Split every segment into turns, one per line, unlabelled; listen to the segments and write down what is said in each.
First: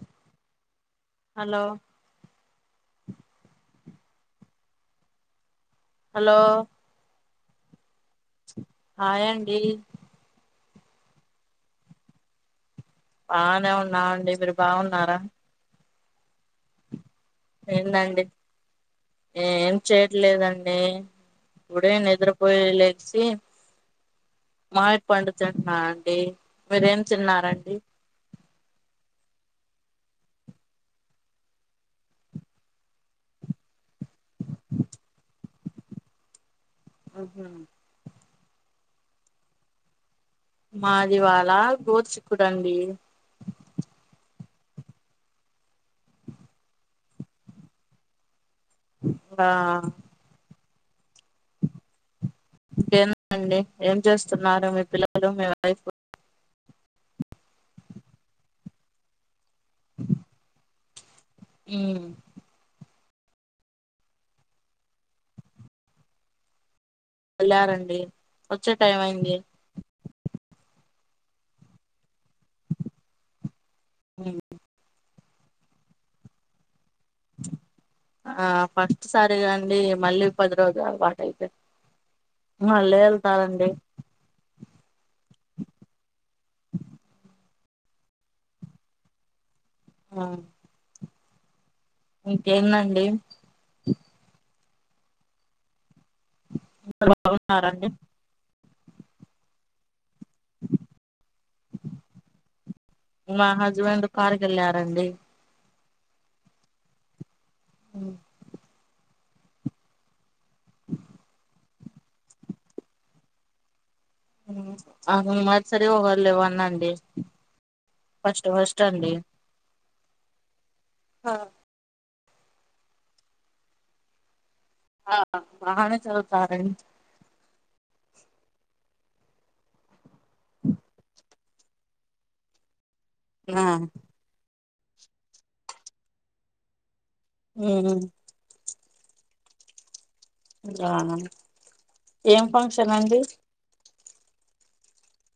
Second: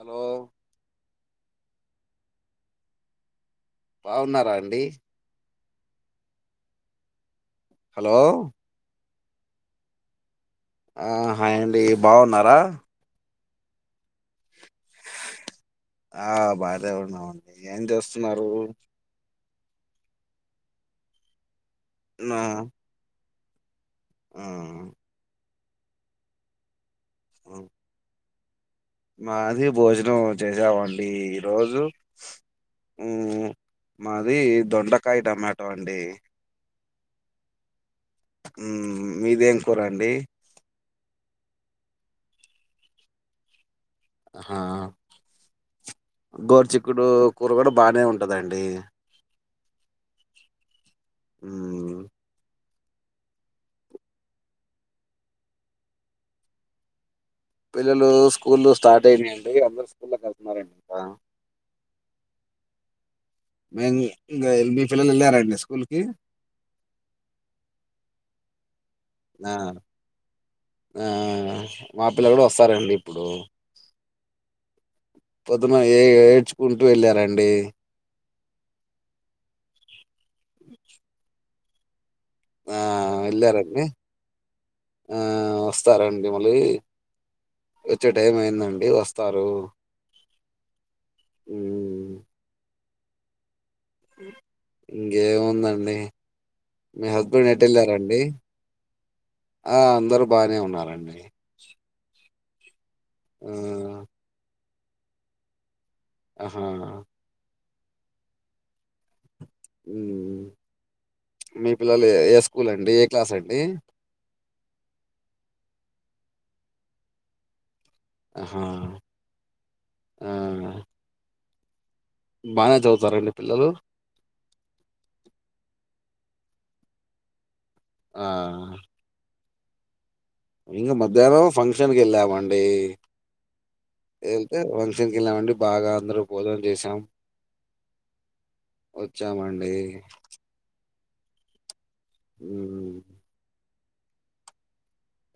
Hello
hello
బాగున్నారా అండి
hello
hello
hi అండి
హాయ్ అండి బాగున్నారా
బానే ఉన్నావండి మీరు బాగున్నారా
ఆ బానే ఉన్నామండి ఏం
ఏందండి
చేస్తున్నారు
ఏం చేయట్లేదండి ఇప్పుడే
నా
నిద్రపోయి లేచి
ఆ
మామిడిపండు తింటున్న అండి మీరేం
ఆ.
తిన్నారండి
మాది భోజనం చేసామండి ఈ రోజు మాది దొండకాయ టమాటో అండి
ఆహ
మీదేం కూరండి
మాది ఇవాళ గోరుచిక్కు అండి
ఆ గోరు చిక్కుడు కూర కూడా బానే ఉంటదండి
ఆ
ఉ
ఇంకేండి ఏం చేస్తున్నారు మీ పిల్లలు మీ వైఫ్
పిల్లలు స్కూల్ స్టార్ట్ అయినాయండి అందరు స్కూల్ కి వెళ్తున్నారండి
ఉ
మేము ఇంకా మీ పిల్లలు వెళ్ళారండి స్కూల్ కి
వెళ్లారండి వచ్చే టైం అయింది
ఆ ఆ మా పిల్ల కూడా వస్తారండి ఇప్పుడు పొద్దున ఏ ఏడ్చుకుంటూ వెళ్ళారండి
ఆ ఫస్ట్ సారిగా అండి మళ్ళీ పది రోజు పటూ అయితే
ఆ
మళ్ళే వెళ్తారండి
వెళ్ళారండి ఆ వస్తారండి మళ్ళీ వచ్చే టైం అయిందండి వస్తారు
ఆ
మ్మ్
ఇంకేందండి
ఇంకేముందండి మీ
అందరు
హస్బెండ్ ఎటు
బాగున్నారండి
వెళ్ళారండి ఆ అందరూ బానే ఉన్నారండి
మా
ఆ
హస్బెండ్ కారుకి వెళ్ళారండి,
ఆహా
అ
ఉ మీ పిల్లలు ఏ స్కూల్ అండి ఏ క్లాస్ అండి
అ ఒకరు నర్సరీ ఒకరు లేవన్ అండి ఫస్ట్
ఆహా
ఫస్ట్ అండి
బాగానే చదువుతారండి పిల్లలు
ఆహా బాగానే చదువుతారండి,
ఆ నిన్న మధ్యాహ్నం ఫంక్షన్కి వెళ్ళామండి
ఆ
ఫంక్షన్ కి వెళ్ళం అండి బాగా అందరం భోజనం చేసాం
ఉహు
వచ్చామండి
అవున ఏం ఫంక్షన్
హ్మ్.
అండి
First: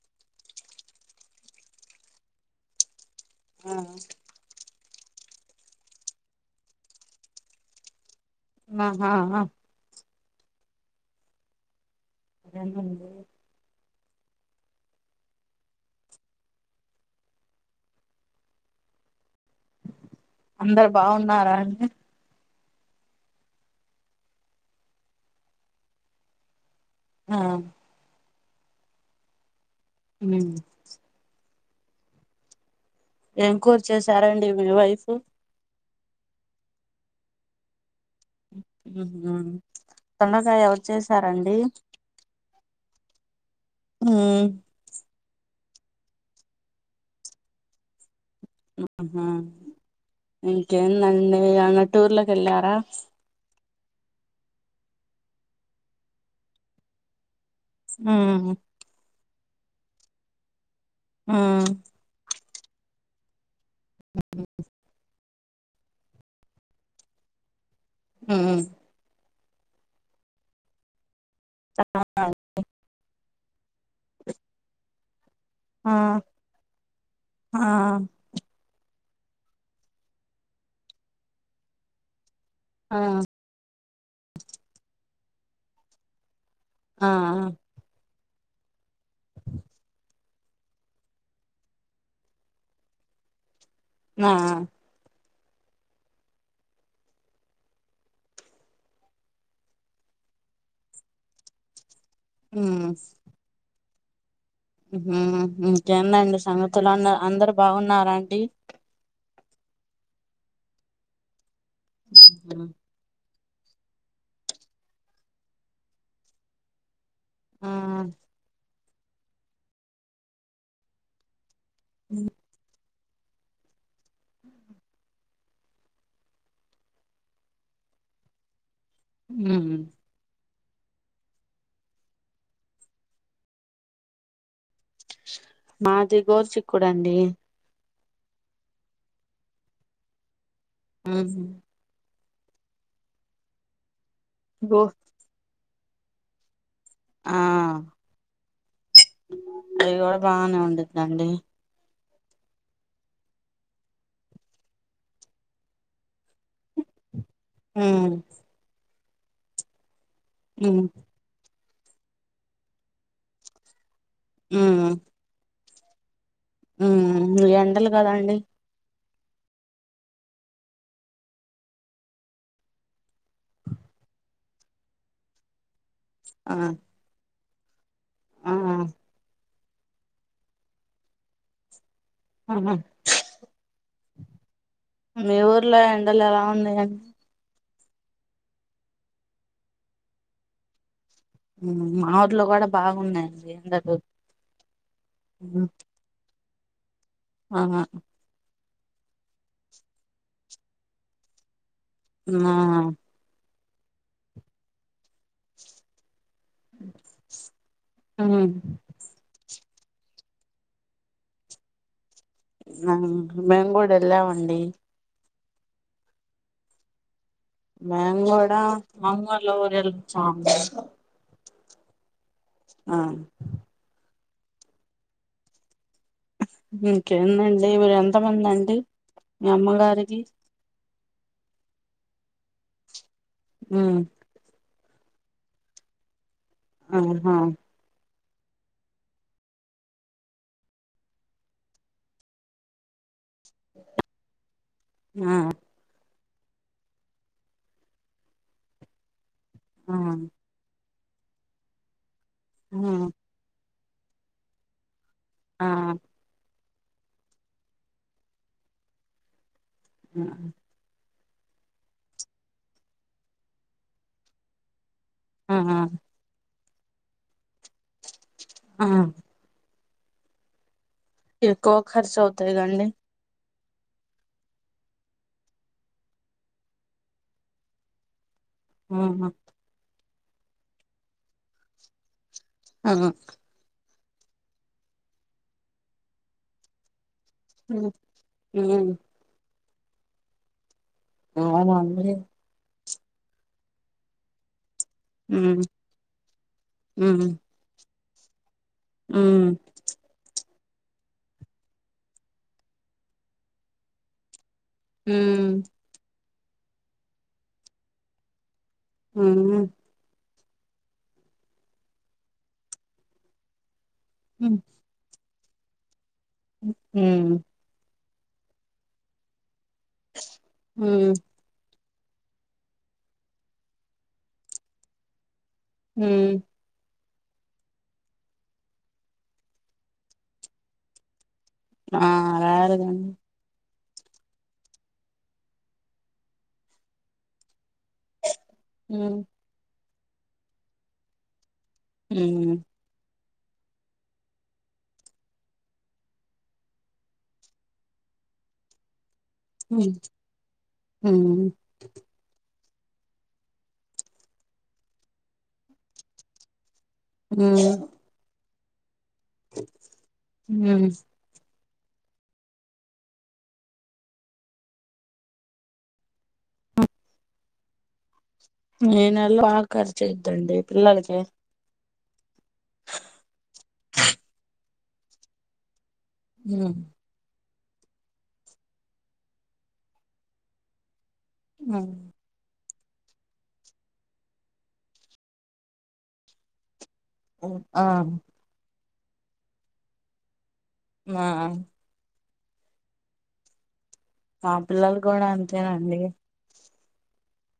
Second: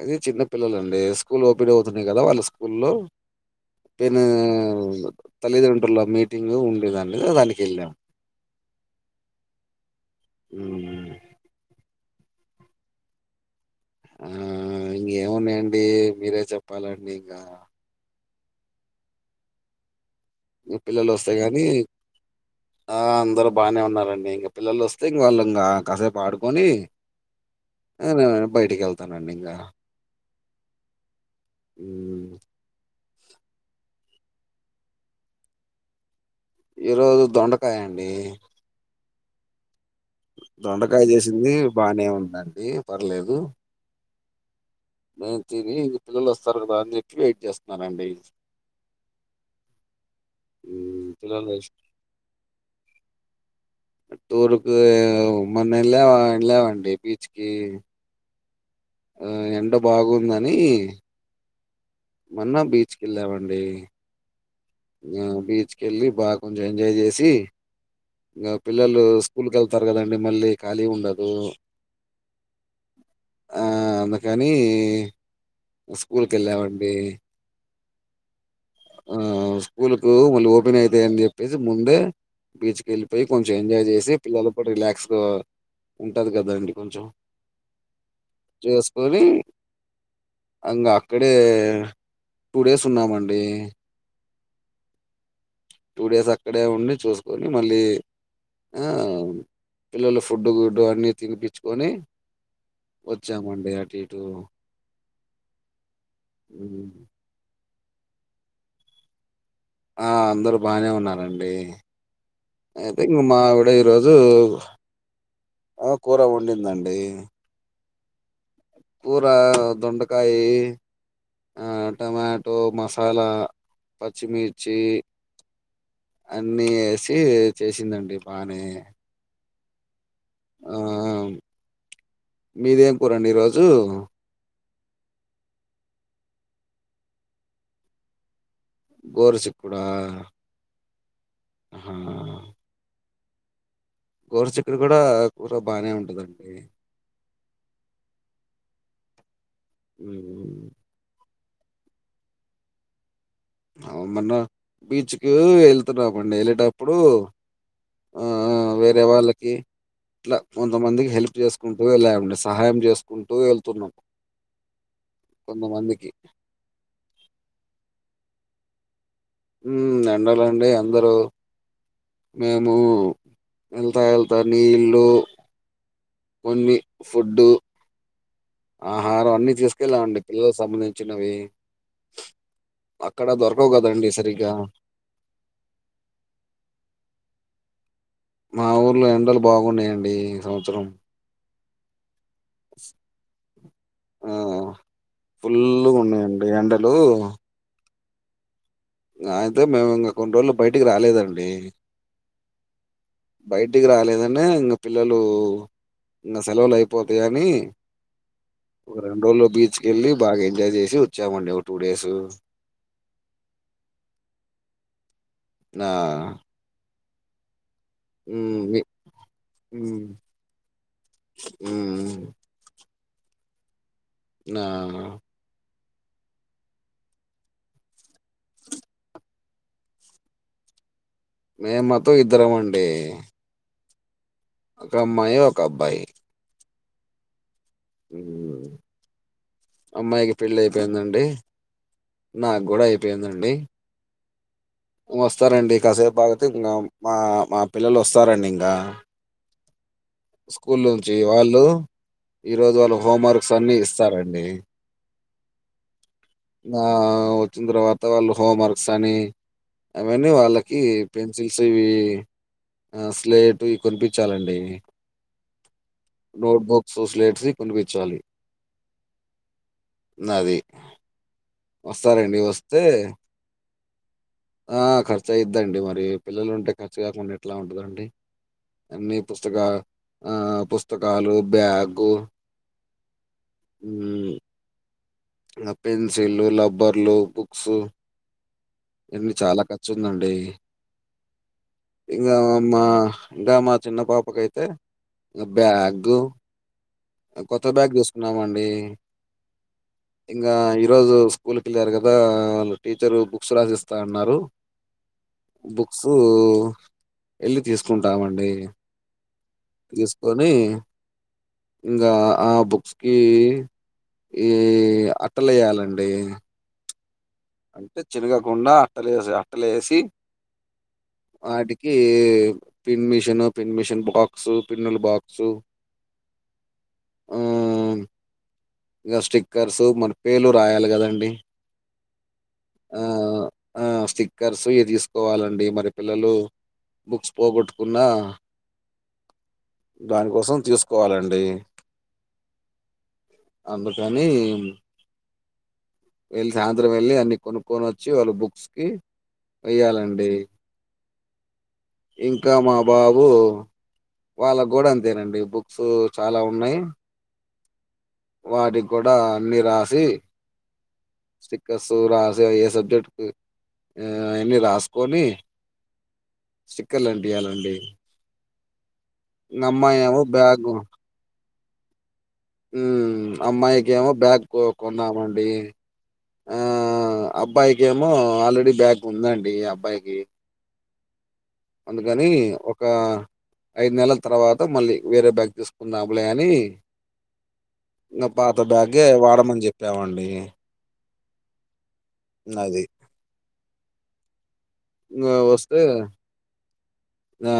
అది చిన్న పిల్లలండి స్కూల్ ఓపెన్ అవుతున్నాయి కదా వాళ్ళ స్కూల్లో పెన్ను తల్లిదండ్రులు మీటింగ్ ఉండేదాన్ని దానికి వెళ్ళాము
ఆహా హా
ఉ
అదేన్నండి
ఆ ఇంకేమున్నాయండి మీరే చెప్పాలండి ఇంకా మి
అందరు
పిల్లలు వస్తాయ
బాగున్నారా
అవి
అండి
ఆ అందరూ బాగానే ఉన్నారండి ఇంక పిల్లలు వస్తే ఇంగ వాళ్ళు ఇంకా కాసేపు ఆడుకొన్ని నేను బయటికి వెళ్తానండి ఇంకా
ఉ
ఉ
ఏం కూర చేసారండి మీ వైఫ్
ఈరోజు దొండకాయ అండి
ఆ
దొండకాయ చేసింది బానే ఉందండి పర్లేదు
ఊ
నేను తిని ఇంక పిల్లలు వస్తారు కదా అని చెప్పి వెయిట్ చేస్తున్నానండి
ఆహా
హ్మ్.
ఎంకేందడి
పిల్లలు
ఎమన్నా టూర్లకెళ్లారా
టూర్కి ఉ మొన్న ఎల్లా ఎల్లామండీ బీచ్కి
ఉహు
ఆ ఎండ బాగుందని
ఆ
మొన్న బీచ్ కి వెళ్ళామండి ఆ బీచ్ కెళ్లి బాగా కొంచెం ఎంజాయ్ చేసి ఇంకా
ఉమ్
పిల్లలు స్కూలుకి వెళ్తారు కదండి మళ్ళీ ఖాళీ ఉండదు. ఆ అందుకని
ఆ
స్కూల్ కేళ్ళామండి.
ఆ
ఆ స్కూల్ కు వాళ్లు ఓపెన్ అయితాయని చెప్పేసి ముందే బీచ్
ఆ
కెళ్ళిపోయి కొంచెం ఎంజాయ్ చేసి పిల్లలు కూడా రిలాక్స్ గా ఉంటది కదా. అండి కొంచెం
ఆ ఆ
చేసుకొని ఇంకా అక్కడే టూ డేస్ ఉన్నామండి.
ఆ ఆ
టూ డేస్ అక్కడే ఉండి చూసుకొని మళ్ళీ ఆ పిల్లలు ఫుడ్, గుడ్డు అన్ని తినిపిచ్చుకొని
ఉమ్
వచ్చా మండీ అటు ఇటు
ఇంకేందండి
హ్మ్.
సంగతులు అందరూ బాగున్నారాండి.
ఆ అందరుూ బానే ఉన్నారంండి అయితే మావిడ ఈరోజు కూర వండిందండి.
ఆ
కూర దొండకాయి, టమాటో మస్ మసాల, పచ్చిమిర్చి అన్నీ వేసి చేసిందండి బానే
మ్
ఆ మీదేం కూరండి ఈరోజు.
మాది గోరుచిక్కుడండి.
గోరుచిక్కుడా?
మ్ హూ
గోరచిక్కుడు
గో
కూడా కూర బానే ఉంటదండి.
ఆ అవి కూడా బానే
మ్మ్
ఉండిద్దండి.
అ మొన్న బీచ్ కి వెళ్తున్నాం మొన్న వెళ్ళేటప్పుడు
ఉమ్
ఆ వేరే వాళ్ళకి ఇట్లా
ఉమ్
కొంతమందికి హెల్ప్ చేసుకుంటూ వెళ్ళామండి. సహాయం చేసుకుంటూ వెళ్తున్నాం.
మ్
కొంతమందికి
ఉ ఎండలు కదా అండి.
ఉ ఎండలండి అందరూ మేము వెళ్తా వెళ్తా నీళ్ళు
ఆ
కొన్ని ఫుడ్
ఆ
ఆహారం అన్ని తీసుకెళ్ళామండి పిల్లలకు సంబంధించినవి
ఆహా
అక్కడ దొరకవు కదండి సరిగా
మీ ఊర్లో ఎండలు ఎలా ఉన్నాయండి?
మా ఊర్లో ఎండలు బాగున్నాయండి ఈ సంవత్సరం.
మా ఊర్లో కూడా బాగున్నాయండి. ఎండలు
ఆ ఫుల్ గున్నాయండీ ఎండలు
ఆహా
అయితే మేము ఇంకా కొన్ని రోజులు బయటికి రాలేదండి.
ఆ
బయటికి రాలేదనే ఇంగ పిల్లలు ఇంకా సెలవులు అయిపోతాయని అని
ఆ
ఒక రెండు రోజులు బీచ్ వెళ్ళి బాగా ఎంజాయ్ చేసి వచ్చామండి ఒక టూ డేసు
ఆ మేంగూడు ఎళ్ళామండి
ఆ
మేం గూడా మంగళూరు వెళ్ళొచ్చాం అం
ఉమ్ ఊ
ఆ
నా
ఇంకేందండి మీరు ఎంతమంది అండి మీ అమ్మగారికి
మే మొత్తం ఇద్దరం అండి
ఉమ్
ఒక అమ్మాయి, ఒక అబ్బాయి
ఆహా
ఊ అమ్మాయికి పెళ్లి అయిపోయిందండి నా గూడా అయిపోయిందండి
ఆ
వస్తారండి కాసేపు ఆగితే ఇంగా మా మా పిల్లలు వస్తారండి ఇంగా
ఆ
స్కూల్ నుంచి వాళ్ళు ఈ రోజు వాళ్ళు హోంవర్క్స్ అన్ని ఇస్ సారండి
ఆ
ఆ వచ్చిన తర్వాత వాళ్ళు హోమ్వర్క్స్ అని అవన్నీ వాళ్ళకి పెన్సిల్స్ ఇవి ఆ స్లేట్ ఇవి కొనిపిచ్చాలండి
ఆహ
నోట్బుక్స్ స్లేట్సి కొనిపిచ్చాలి
ఆ
నది
ఎక్కువ ఖర్చు
వస్తారండి
అవుతాయి
వస్తే
కండి
ఆ ఖర్చు అయిద్దండి మరి పిల్లలు ఉంటే ఖర్చు కాకుండా ఎట్లా ఉంటదండి అన్ని
ఆహా
పుస్తకా ఆ పుస్తకాలు బ్యాగు
అవును
ఉమ్ ఊ ఆ పెన్సిల్లు, లబ్బర్లు, బుక్సు,
ఉమ్
ఇన్నీ చాలా క చ్చు ఉందండి
అవునండి
ఇంకా మా ఇంకా మా చిన్న పాపకైతే ఇంగ
ఉమ్
బ్యాగు
ఉమ్
కొత్త బ్యాగ్ తీసుకున్నామ్ అం
ఉమ్
ఇంగ ఈ రోజు స్కూల్ కెళ్ళారు కదా, వాళ్ళు టీచరు బుక్స్ రాసిస్తా అన్నారు
ఉమ్
ఊ ఎళ్ళి తీసుకుంటామండి
ఊఉ
కొని ఇంగా ఆ బుక్స్ కి ఈ అట్టలు వెయ్యాలండి
ఊ ఉ
అంటే చినగకుండా అట్టలు అట్టలు వేసి
ఉమ్
వాటి వాటికి pin machine pin machine box పిన్నుల బాక్సు
హ్ము్
ఊ ఇకా స్టిక్కర్సు మన పేర్లు రాయాలి కదండి
ఆ రాయాలిగా అండి
ఆ స్టిక్కర్సు ఇవి తీసుకోవాలండి మరి పిల్లలు బుక్స్ పోగొట్ కున్న దానికోసం తీసుకోవాలండి
ఉ
అందుకని వెళ్ళి సాయంత్రం వెళ్ళి అన్ని కొనుక్కొనొచ్చి వాళ్ళు బుక్స్కి వెయ్యాలండి
ఉ
ఇకా మా బాబు వాళ్ళ కూడా అంతేనండి బుక్స్ చాలా ఉన్నాయి.
ఉ
వాటికి కూడా అన్ని రాసి స్టిక్ కర్సు రాసే ఏ సబ్జెక్ట్కు అన్ని రాసుకొని స్టిక్కర్లు అంటియాలండి
ఏ నెల్లో ఆకర్
అమ్మాయి ఏమో
చేయద్దండి పిల్లలకి
ఉ అమ్మాయికేమో బ్యాగ్ కో కొన్నమండి
ఉ
అబ్బాయికేమో ఆల్రెడీ బ్యాగ్ ఉందండి అబ్బాయికి అందుకని ఒక్ ఒక ఐదు నెలల తర్వాత మళ్ళీ వేరే బ్యాగ్ తీసుకుందాములే అని.
ఉ ఆ
అగే వాడమని చెప్పామండి
ఆ
నాది
నా పిల్లలు కూడా అంతేనండి
ఆ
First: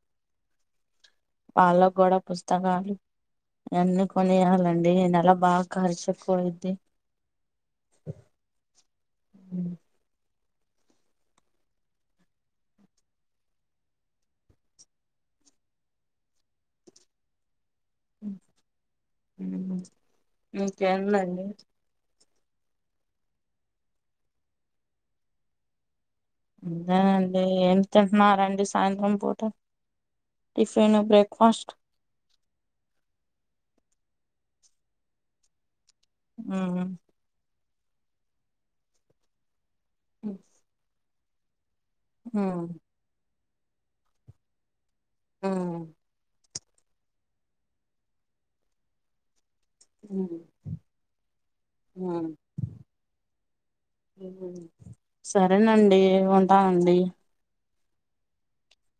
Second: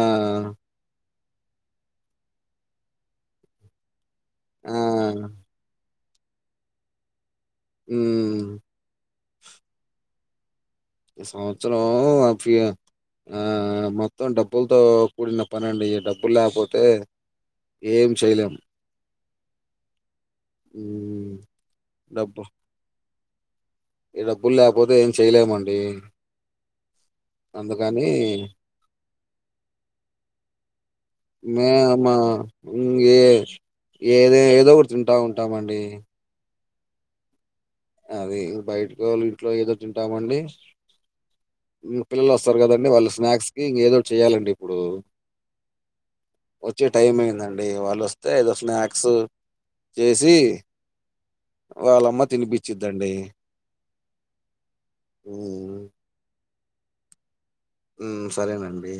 వాళ్ళకుగూడ పుస్తకాలు ఇవన్నీ
ఆ
కొనేయాలండి ఈ నెల బాగా ఖర్చు కోడ్ది
ఉ ఈ సంవత్సరం వాళ్ళ ఫీయా ఆ మొత్తం డబ్బులతో కూడిన పనండి డబ్బులు ల్యాపోతే ఏం చేయలేమ్
ఉ ఇంకేందండి
డబ్బు ఈ డబ్బులు ల్యాకపోతే ఏం చెయలేమండి
అంతేనండి ఏం తింటున్నారండి సాయంత్రం పూట టిఫిన్ బ్రేక్ఫాస్ట్
నేను మ ఇంగే ఏదే ఏదో ఒకటి తింటా ఉంటామండి
ఉ ఉ
అది బయటకు వాళ్ళ ఇంట్లో ఏదో తింటామండి ఇంగ్ పిల్లలు వస్తారు
ఉమ్
కదండి వాళ్ళు స్నాక్స్కి ఏదో ఒకటి చేయాలండి ఇప్పుడు.
ఆ
వచ్చే టైం అయిందండి వాళ్ళు వస్తే ఏదో స్నాక్సు చేసి వాళ్ళమ్మ
ఉమ్
తినిపి మ్మ్
సరేనండి ఉంటానండి
ఉ సరేనండి